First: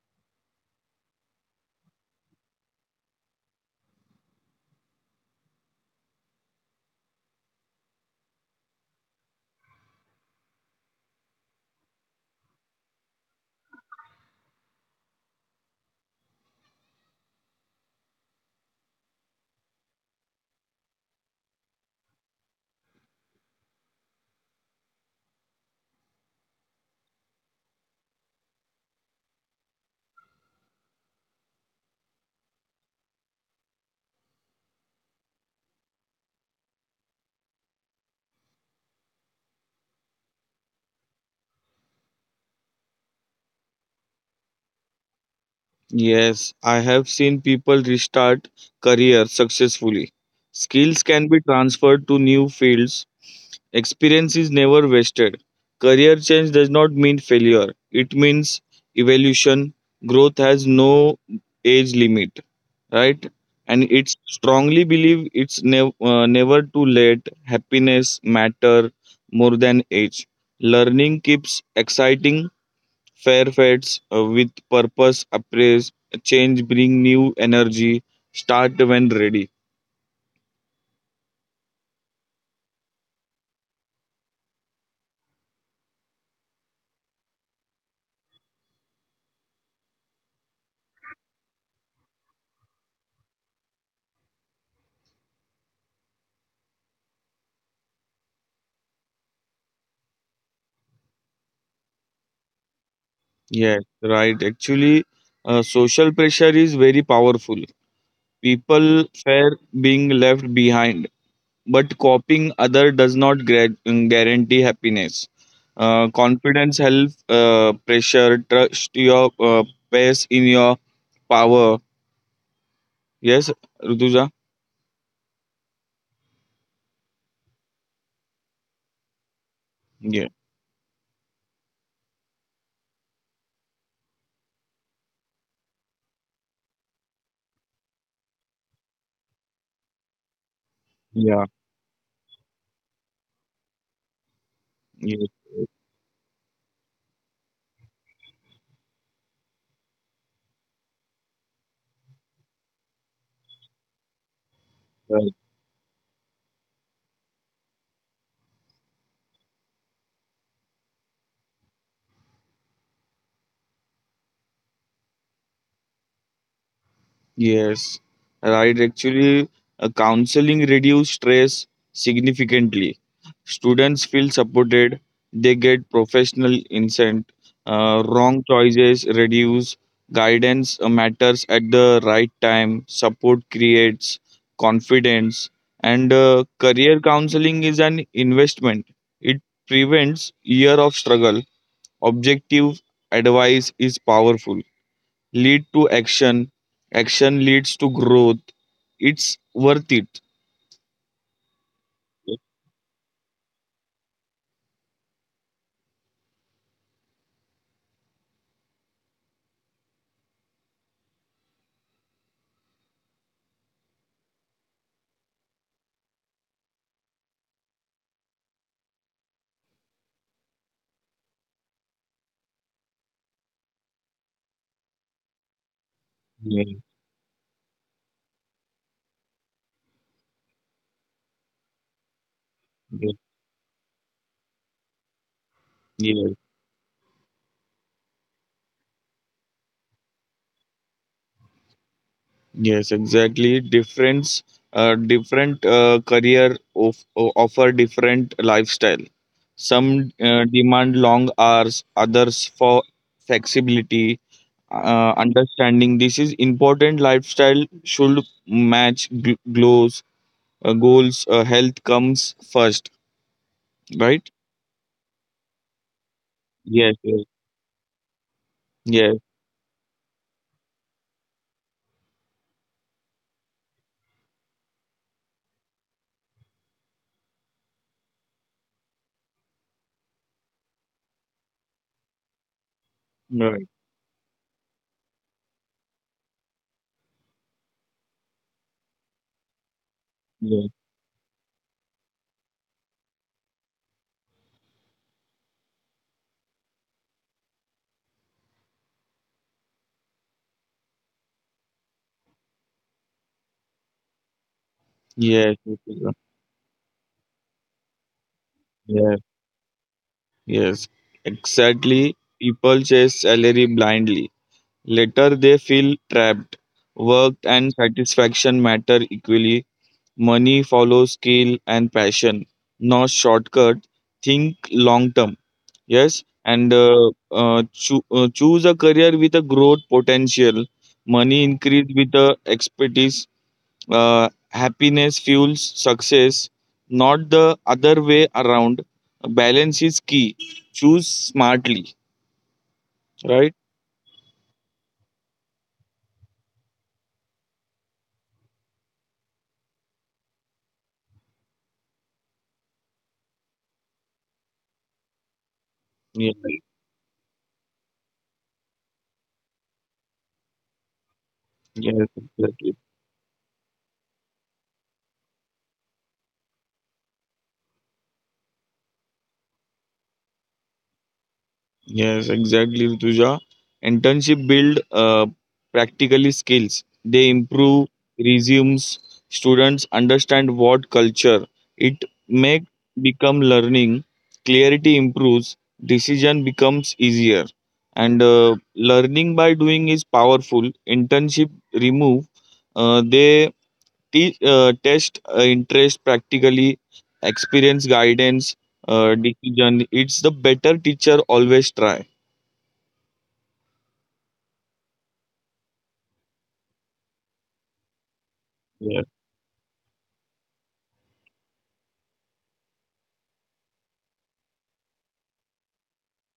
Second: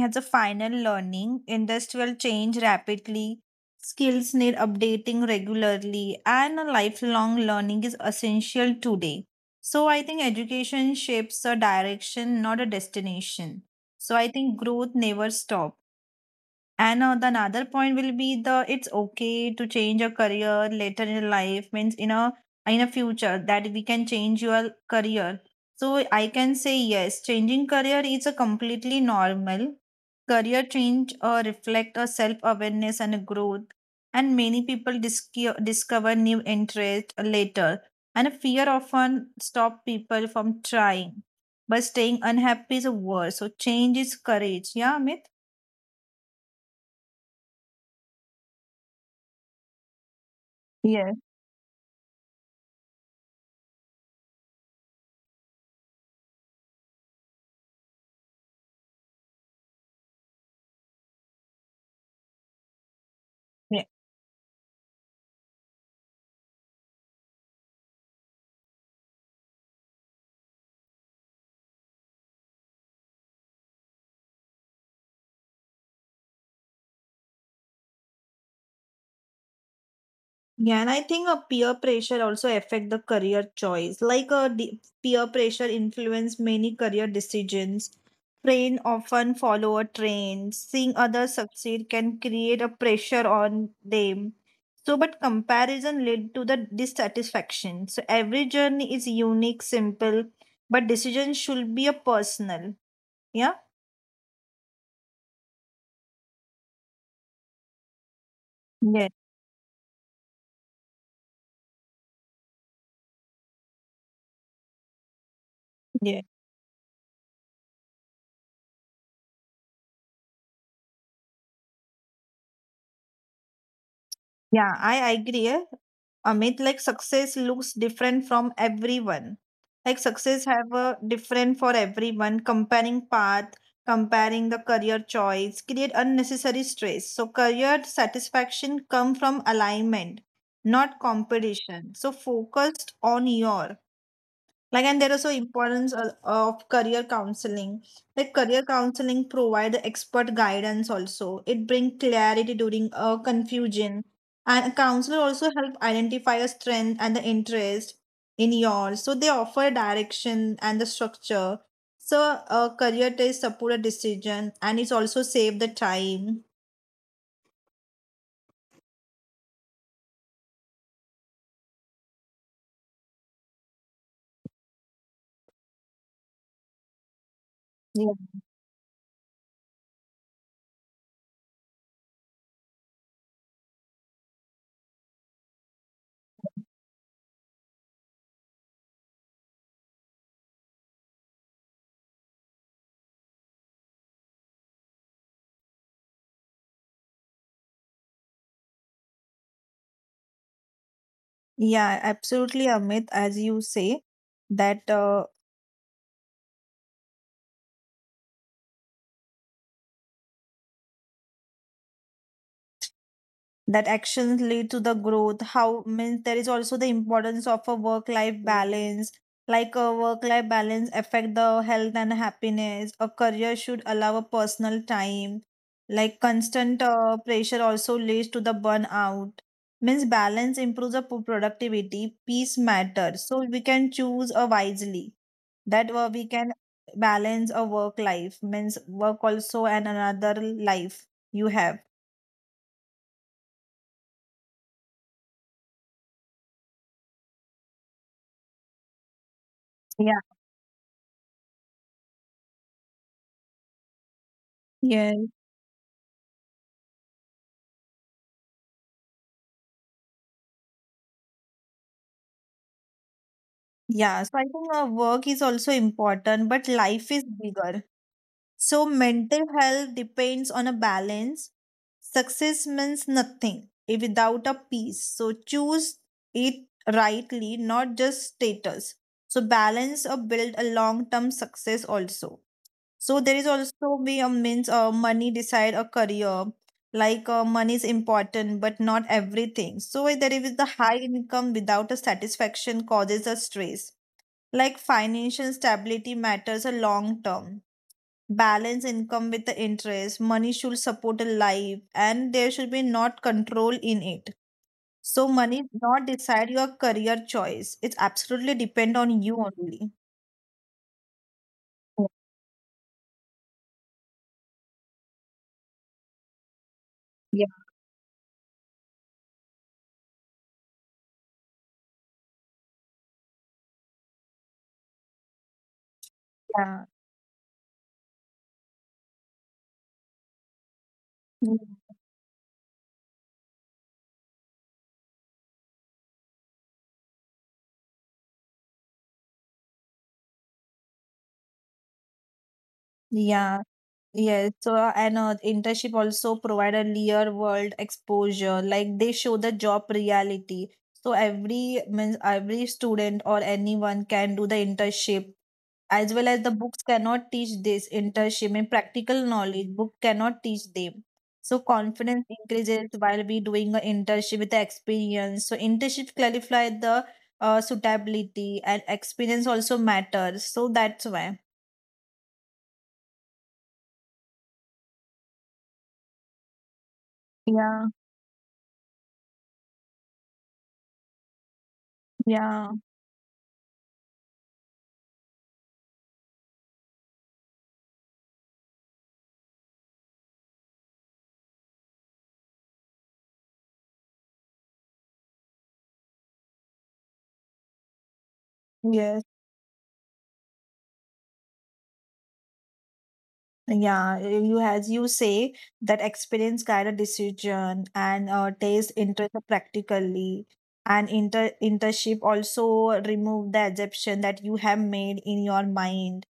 as a final learning. Industrial change rapidly, skills need updating regularly, and a lifelong learning is essential today. So, I think education shapes a direction, not a destination. So, I think growth never stops. And the another point will be the it's okay to change your career later in life means in a future that we can change your career. So I can say yes, changing career is a completely normal. Career change reflect a self awareness and a growth, and many people discover new interest later. And a fear often stop people from trying, but staying unhappy is worse. So change is courage. Yeah, Amit. Yes, I have seen people restart careers successfully. Skills Yes, can be transferred to new fields. Experience is never wasted. Career change does not mean failure. It means evolution. Growth has no age limit, right? And it's strongly believe it's never too late. Happiness matter more than age. Learning keeps exciting. Fair fades with purpose, appraise, change, bring new energy, start when ready. yeah, and I think a peer pressure also affect the career choice. Like a peer pressure influence many career decisions. Friend often follow a trend. Seeing others succeed can create a pressure on them. So, but comparison lead to the dissatisfaction. So every journey is unique, simple, but decision should be a personal. Yeah. Yes, right. Actually, social pressure is very powerful. People Yes, fear being left behind, but copying other does not guarantee happiness. Yes. Confidence, health, pressure, trust your pace in your power. Yes, Rutuja? Yeah, I agree. Eh. Amit, like success looks different from everyone. Like Yeah. success have a different for everyone. Comparing path, comparing the career choice, create unnecessary stress. So career satisfaction come from alignment, not Yeah. competition. So focused on your like, and there is Yes. so importance of career counseling, like career counseling provide expert guidance, also it bring clarity during confusion, and a counselor also help identify a strength and the interest in yours, so they offer direction and the structure. So a career test support a decision and it's also save the time. Yes, right. Actually, counseling reduce stress significantly. Students feel supported. They get professional insight. Yeah, Wrong choices reduce. Guidance matters at the right time. Support creates confidence. And career counseling is an investment. It prevents year of struggle. Objective advice is powerful lead to action, action leads to growth. It's worth it. yeah, absolutely Amit, as you say that that actions lead to the growth. How means there is also the importance of a work life balance. Like a work life balance affect the health and happiness. A career should allow a personal time, like Yes. constant pressure also leads to the burnout. Means balance improves the productivity. Peace Yes, matters, so we can choose wisely, that yeah. we can balance a work life, means work also and another life you have. Yes, exactly. Difference, different career of, o- offer different lifestyle. Some Yeah. Demand long hours, others for flexibility. Yes. Understanding this is important. Lifestyle should match goals. Health comes first, Yeah, right? so I think work is also important, but Yes. life Yes. is bigger. So Yes. mental health depends on a balance. Success means nothing if without a peace. So choose it rightly, not just status. So balance or build a long-term success also. So there is Right. also be a means money decide a career. Like money is important, but not everything. So there is the high income without a satisfaction causes a stress. Like financial stability matters a long term. Balance income with the interest. Money should support a life and there should be not control in it. So Yes, money yes, not yes, decide your career choice. It's absolutely depend yes, on you only. yes, exactly. People chase salary blindly. Later, they feel trapped. Work Yeah. and satisfaction matter equally. Money follows skill and passion, not shortcut. Think long term. Yes, and Yeah. Choose a career with a growth potential. Money increase Mm. with the expertise, happiness fuels success, not the other way around. Balance is key. Choose smartly, right? Yeah, yes. So, and internship also provide a real world exposure. Like they show the job reality. So every means every student or anyone can do the internship, as well Yeah. as the books cannot teach this internship and practical knowledge. Book cannot teach them, so Yes. confidence increases while we doing an internship with the experience. So internship clarify the suitability, and experience also matters, so that's why. Yes, exactly, Rituja. Internship build practically skills. They Yeah, improve resumes. Students understand what culture. It make yeah, become learning. Clarity improves. Decision becomes easier. And learning by doing is powerful. Internship remove. They test interest practically. Experience guidance. Yes. Decision. It's the better teacher, always try. Yeah, you as you say that experience guide a decision and taste Yeah, interest practically, and internship also remove the assumption that you have made in your mind,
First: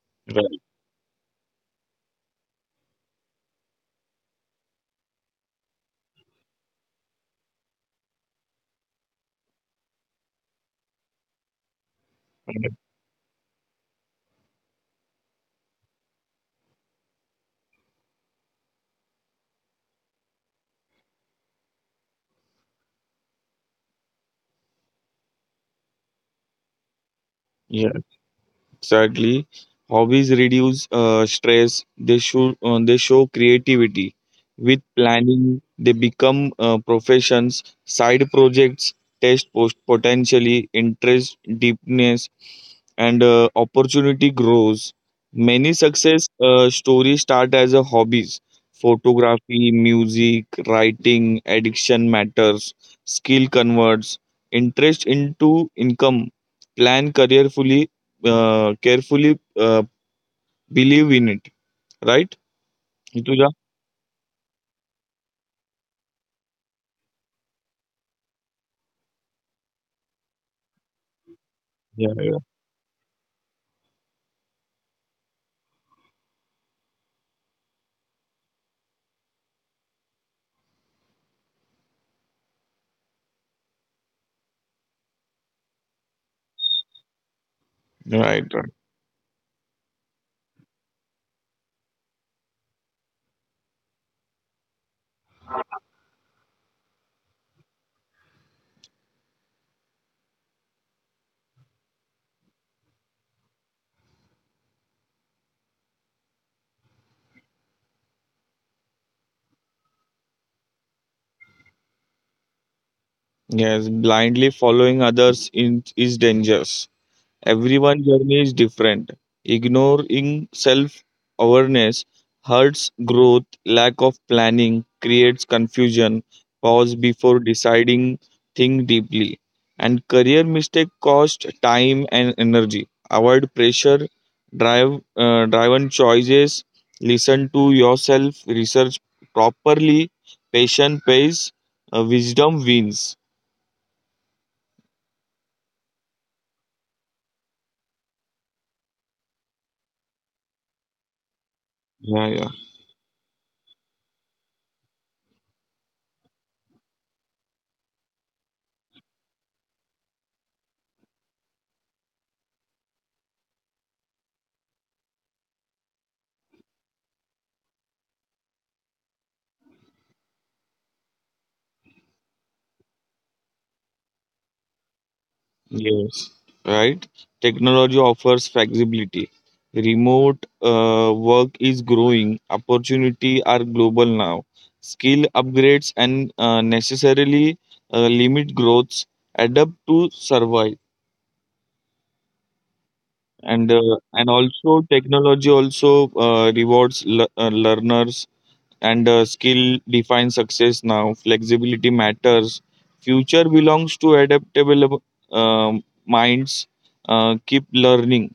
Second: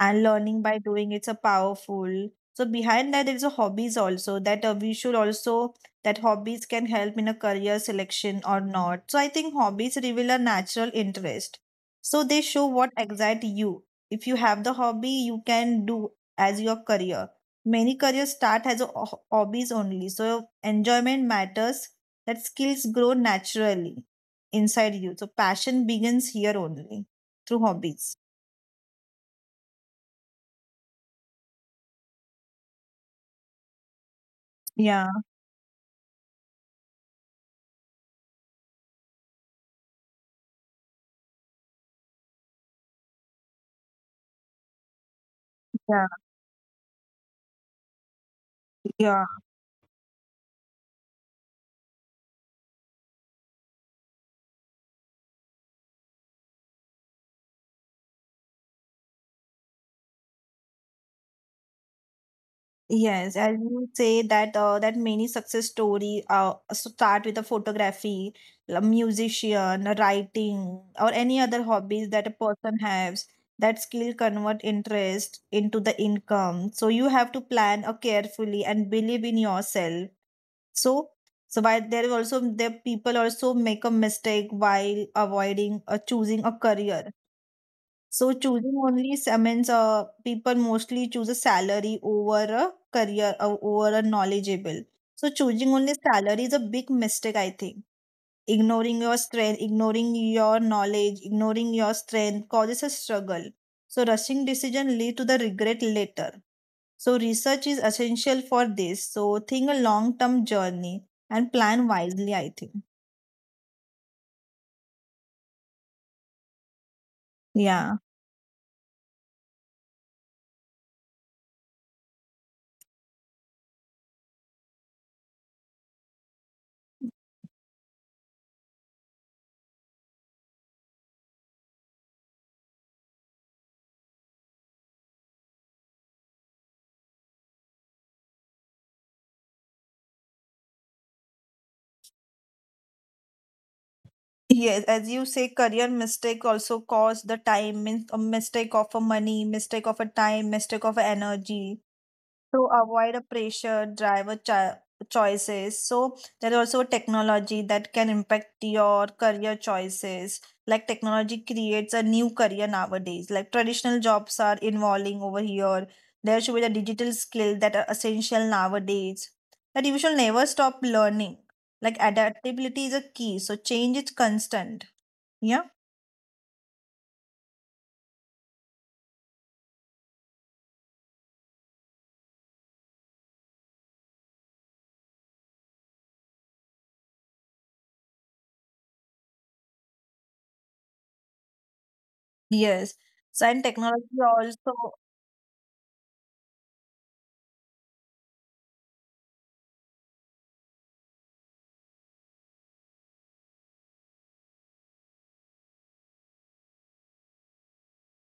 and right, learning by doing it's a powerful. So behind that is a hobbies also, that we should also, that hobbies can help in a career selection or not. So I think hobbies reveal a natural interest. So they show right. what excites you. If you have the hobby, you can do as your career. Many careers start as a hobbies only, so enjoyment matters, that skills grow naturally inside you. So passion begins here only through Yeah, hobbies. exactly. Hobbies reduce stress. They show creativity. With Yeah, planning, they become professions, side projects, test post potentially interest deepness, and opportunity grows. Many yeah, success stories start as a hobbies. yeah. Photography, music, writing, addiction matters, skill converts interest into income, plan career fully carefully, believe in it, right, Yes, Rituja? as you say that that many success story so start with a photography, a musician, a writing, or any other hobbies Yeah, that a yeah, person has. That skill convert interest into the income. So you have to plan carefully and believe in yourself. So so while there is also the people also make a mistake while avoiding choosing a career, so right, right. choosing only means people mostly choose a salary over a career or over a knowledgeable. So choosing only salary is a big mistake, I think. Ignoring your strength, ignoring your knowledge, ignoring your strength causes a struggle. So rushing decision lead to the regret later. So research is essential for this. So think a long term journey and plan wisely, I think. Yes, blindly following others in, is dangerous. Yeah. Everyone's journey is different. Ignoring self awareness hurts growth, lack of planning creates confusion, pause before deciding, think deeply. And career mistake cost time and energy. Avoid pressure, driven choices, listen to yourself, research properly, patient pays, wisdom wins. Yes, as you say, career mistake also cause the time, means a mistake of a money, mistake of a time, mistake of a energy. Yeah, yeah. So avoid a pressure, driver choices. So there is also technology that can impact your career choices. Like technology creates a new career nowadays. Like traditional jobs are evolving over here. There should be the digital skill that are essential nowadays. That you should never stop learning. Like adaptability is a key. So change is constant. Yeah. Yes. Right? Technology offers flexibility. Remote work is growing. Opportunity are global now. Skill upgrades and necessarily limit growths adapt to survive. Yes. So and And uh, technology and also, also technology also rewards learners and skill defines success now. Flexibility matters. Future belongs to adaptable minds. Keep learning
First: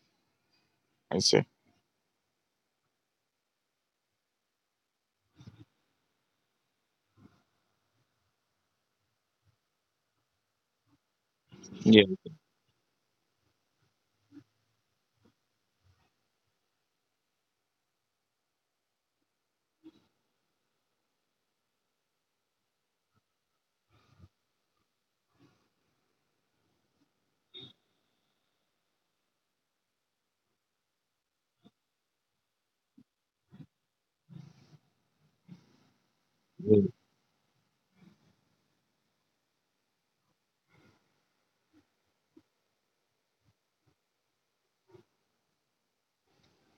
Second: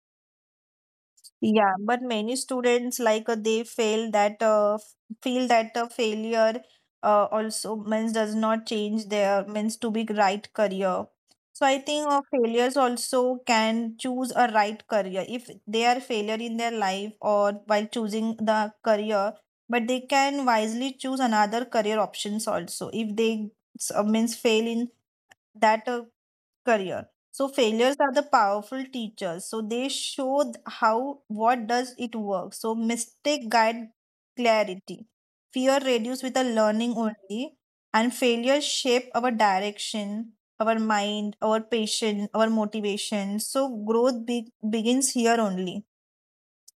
I say, yeah, but many students like they fail that feel that failure also means does not change their means to be right career. So I yeah, think failures also can choose a right career if they are failure in their life or while choosing the career, but they can wisely choose another career options also if they means fail in that career. So failures are the powerful teachers, so they show how what does it work. So mistake guide clarity. Fear reduce with the yeah, learning only, and failures shape our direction, our mind, our patience, our motivation. So growth begins here only,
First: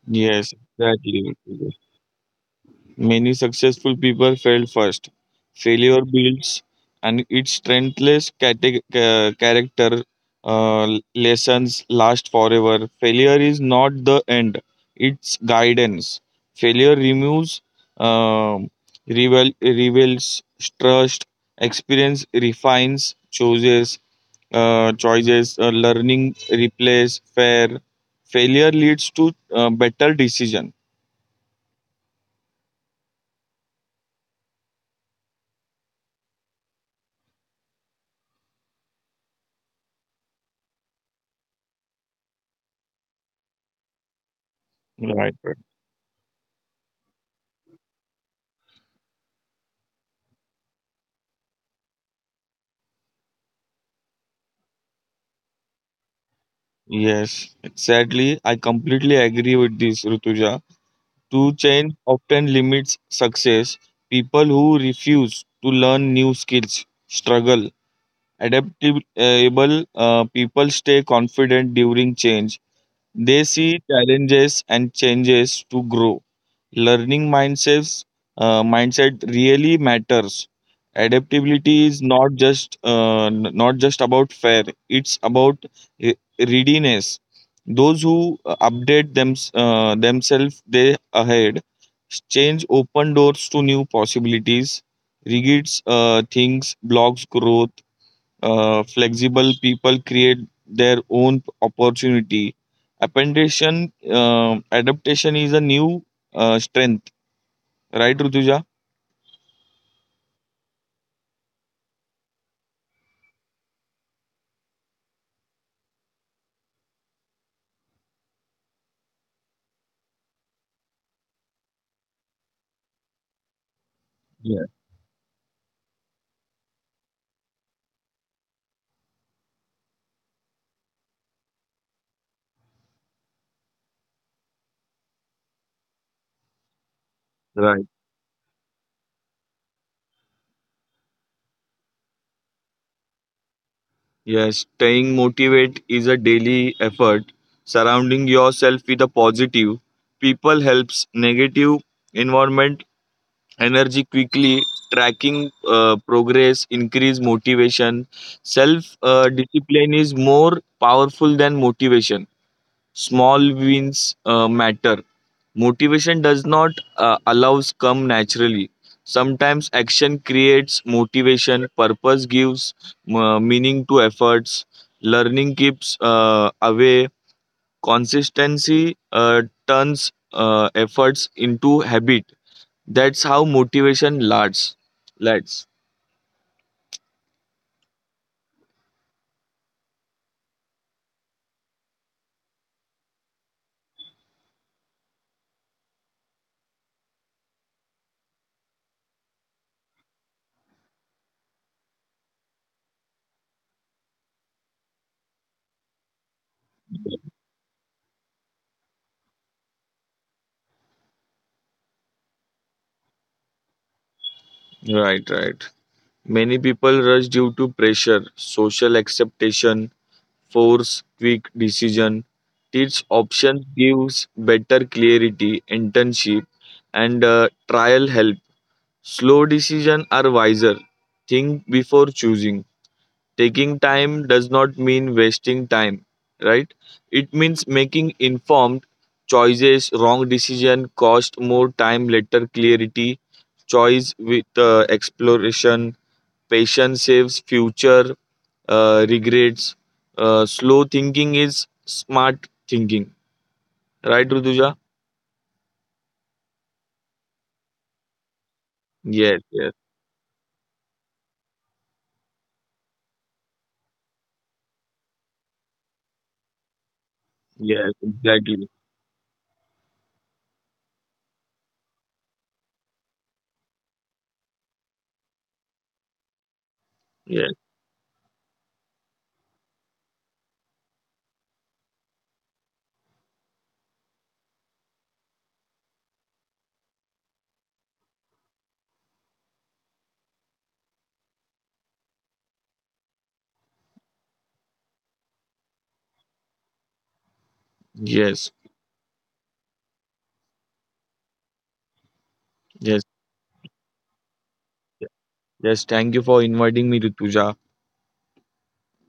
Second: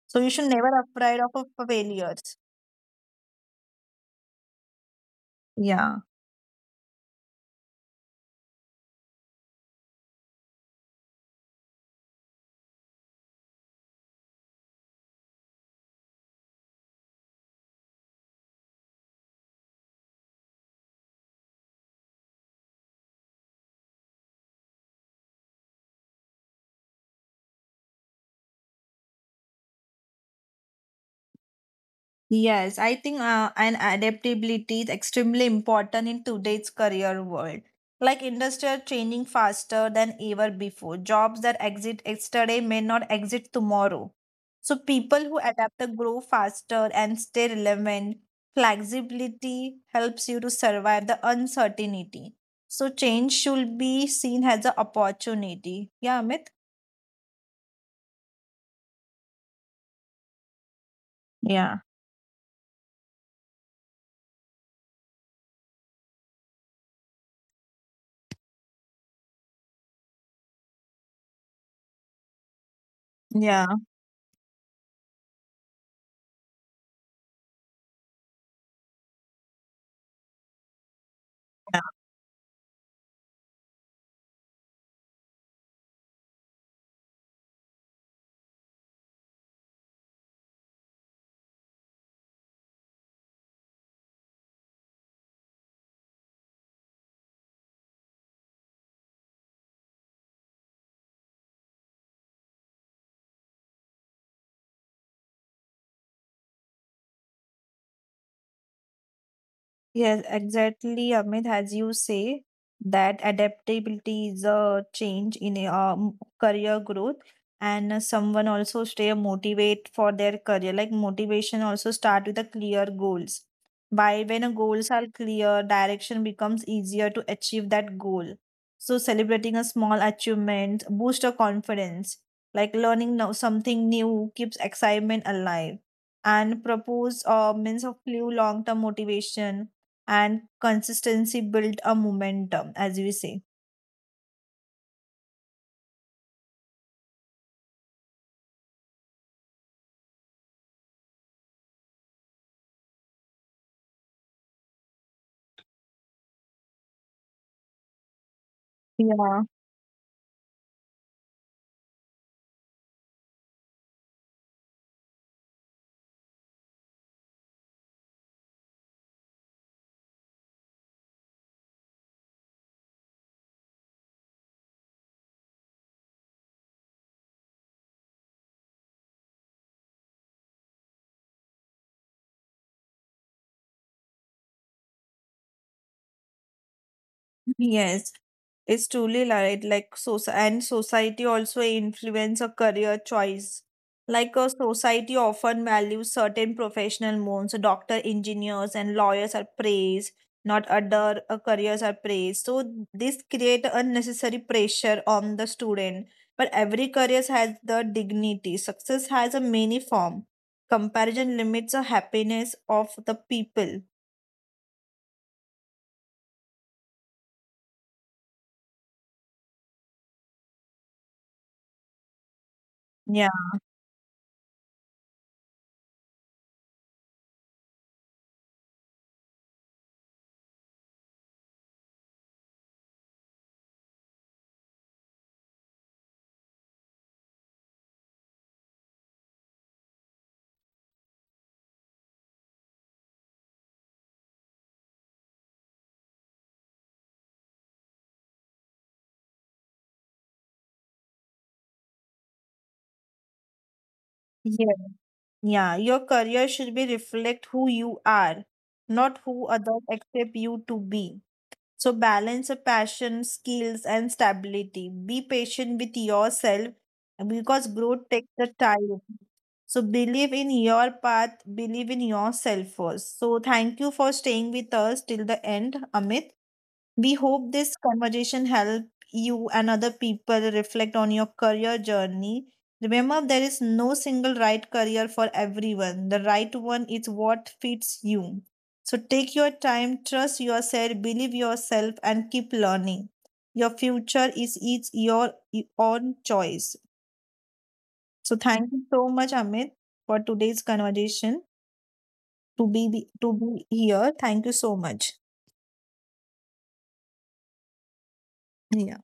so you should yes, never afraid of exactly. a failures. Many successful people failed first. Yeah. Failure builds and its strengthless character, lessons last forever. Failure is not the end, it's guidance. Failure removes, um reveals trust, experience refines, chooses, choices, learning replace, fair. Failure leads to better decision. Yes, I think an adaptability is extremely important in today's career world. Like industry are changing faster than ever before. Jobs that exist yesterday may not exist tomorrow. So people Right. who adapt to grow faster and stay relevant. Flexibility helps you to survive the uncertainty. So change should be seen as an opportunity. Yeah, Amit? Yes, sadly, I completely agree with this, Rutuja. To Yeah. change often limits success. People who refuse to learn new skills struggle. Adaptable people stay confident during change. They Yeah. see challenges and changes to grow, learning mindsets mindset really matters, adaptability is not just not just about fair, it's about readiness. Those who update themselves they ahead, change open doors to new possibilities, rigid things blocks growth, flexible people create their own opportunity. Appendation adaptation is a new strength. Right, Rutuja? Yes, exactly, Amit, as you say, that adaptability is a change in a career growth, and someone also stay motivate for their career. Like motivation also start with the clear goals. By when a Yes, goals are clear, direction becomes easier to achieve that goal. So celebrating a small achievement boost your confidence. Like learning now something new keeps excitement alive and propose right. means of new long-term motivation, and consistency build a momentum as we say. Yes, staying motivated is a daily effort. Surrounding yourself with a positive people helps negative environment energy quickly. Tracking progress increase motivation. Self Yeah. discipline is more powerful than motivation. Small wins matter. Motivation does not allows come naturally. Sometimes action creates motivation, purpose gives meaning to efforts, learning keeps away, consistency turns efforts into habit. That's how motivation lasts. Lasts. Yes. It's truly right. Like so, and society also influence a career choice. Like a society often values certain professional modes. So doctor, engineers, and lawyers are praised. Not other careers are praised. So this create unnecessary pressure on the student. But every career has the dignity. Success has a many form. Comparison limits the happiness of the people. Right, right. Many people rush due to pressure, social expectation force quick decision. This Yeah. option gives better clarity, internship, and trial help. Slow decision are wiser. Think before choosing. Taking time does not mean wasting time, right? It means making informed choices. Wrong decision cost more time, later clarity. Choice with exploration, patience saves future regrets. Slow thinking is smart thinking, right, Ruduja? Yes. Yeah, your career should be reflect who you are, not Yes, who yes, others accept you to be. So balance your passion, skills, and stability. Be patient with yourself because yes, growth takes the exactly. time. So believe in your path, believe in yourself first. So thank you for staying with us till the end, Amit. We Yes, hope this conversation help you and other people reflect on your career journey. Remember, there is no single right career for everyone. The right one is what fits you. So take your time, trust yourself, believe yourself, and keep learning. Your future is each your own choice. So yes, thank you so much, Amit, for today's conversation. To yes, be yes. to be here. Thank you so much. Yes, thank you for inviting me, Rutuja. Yeah.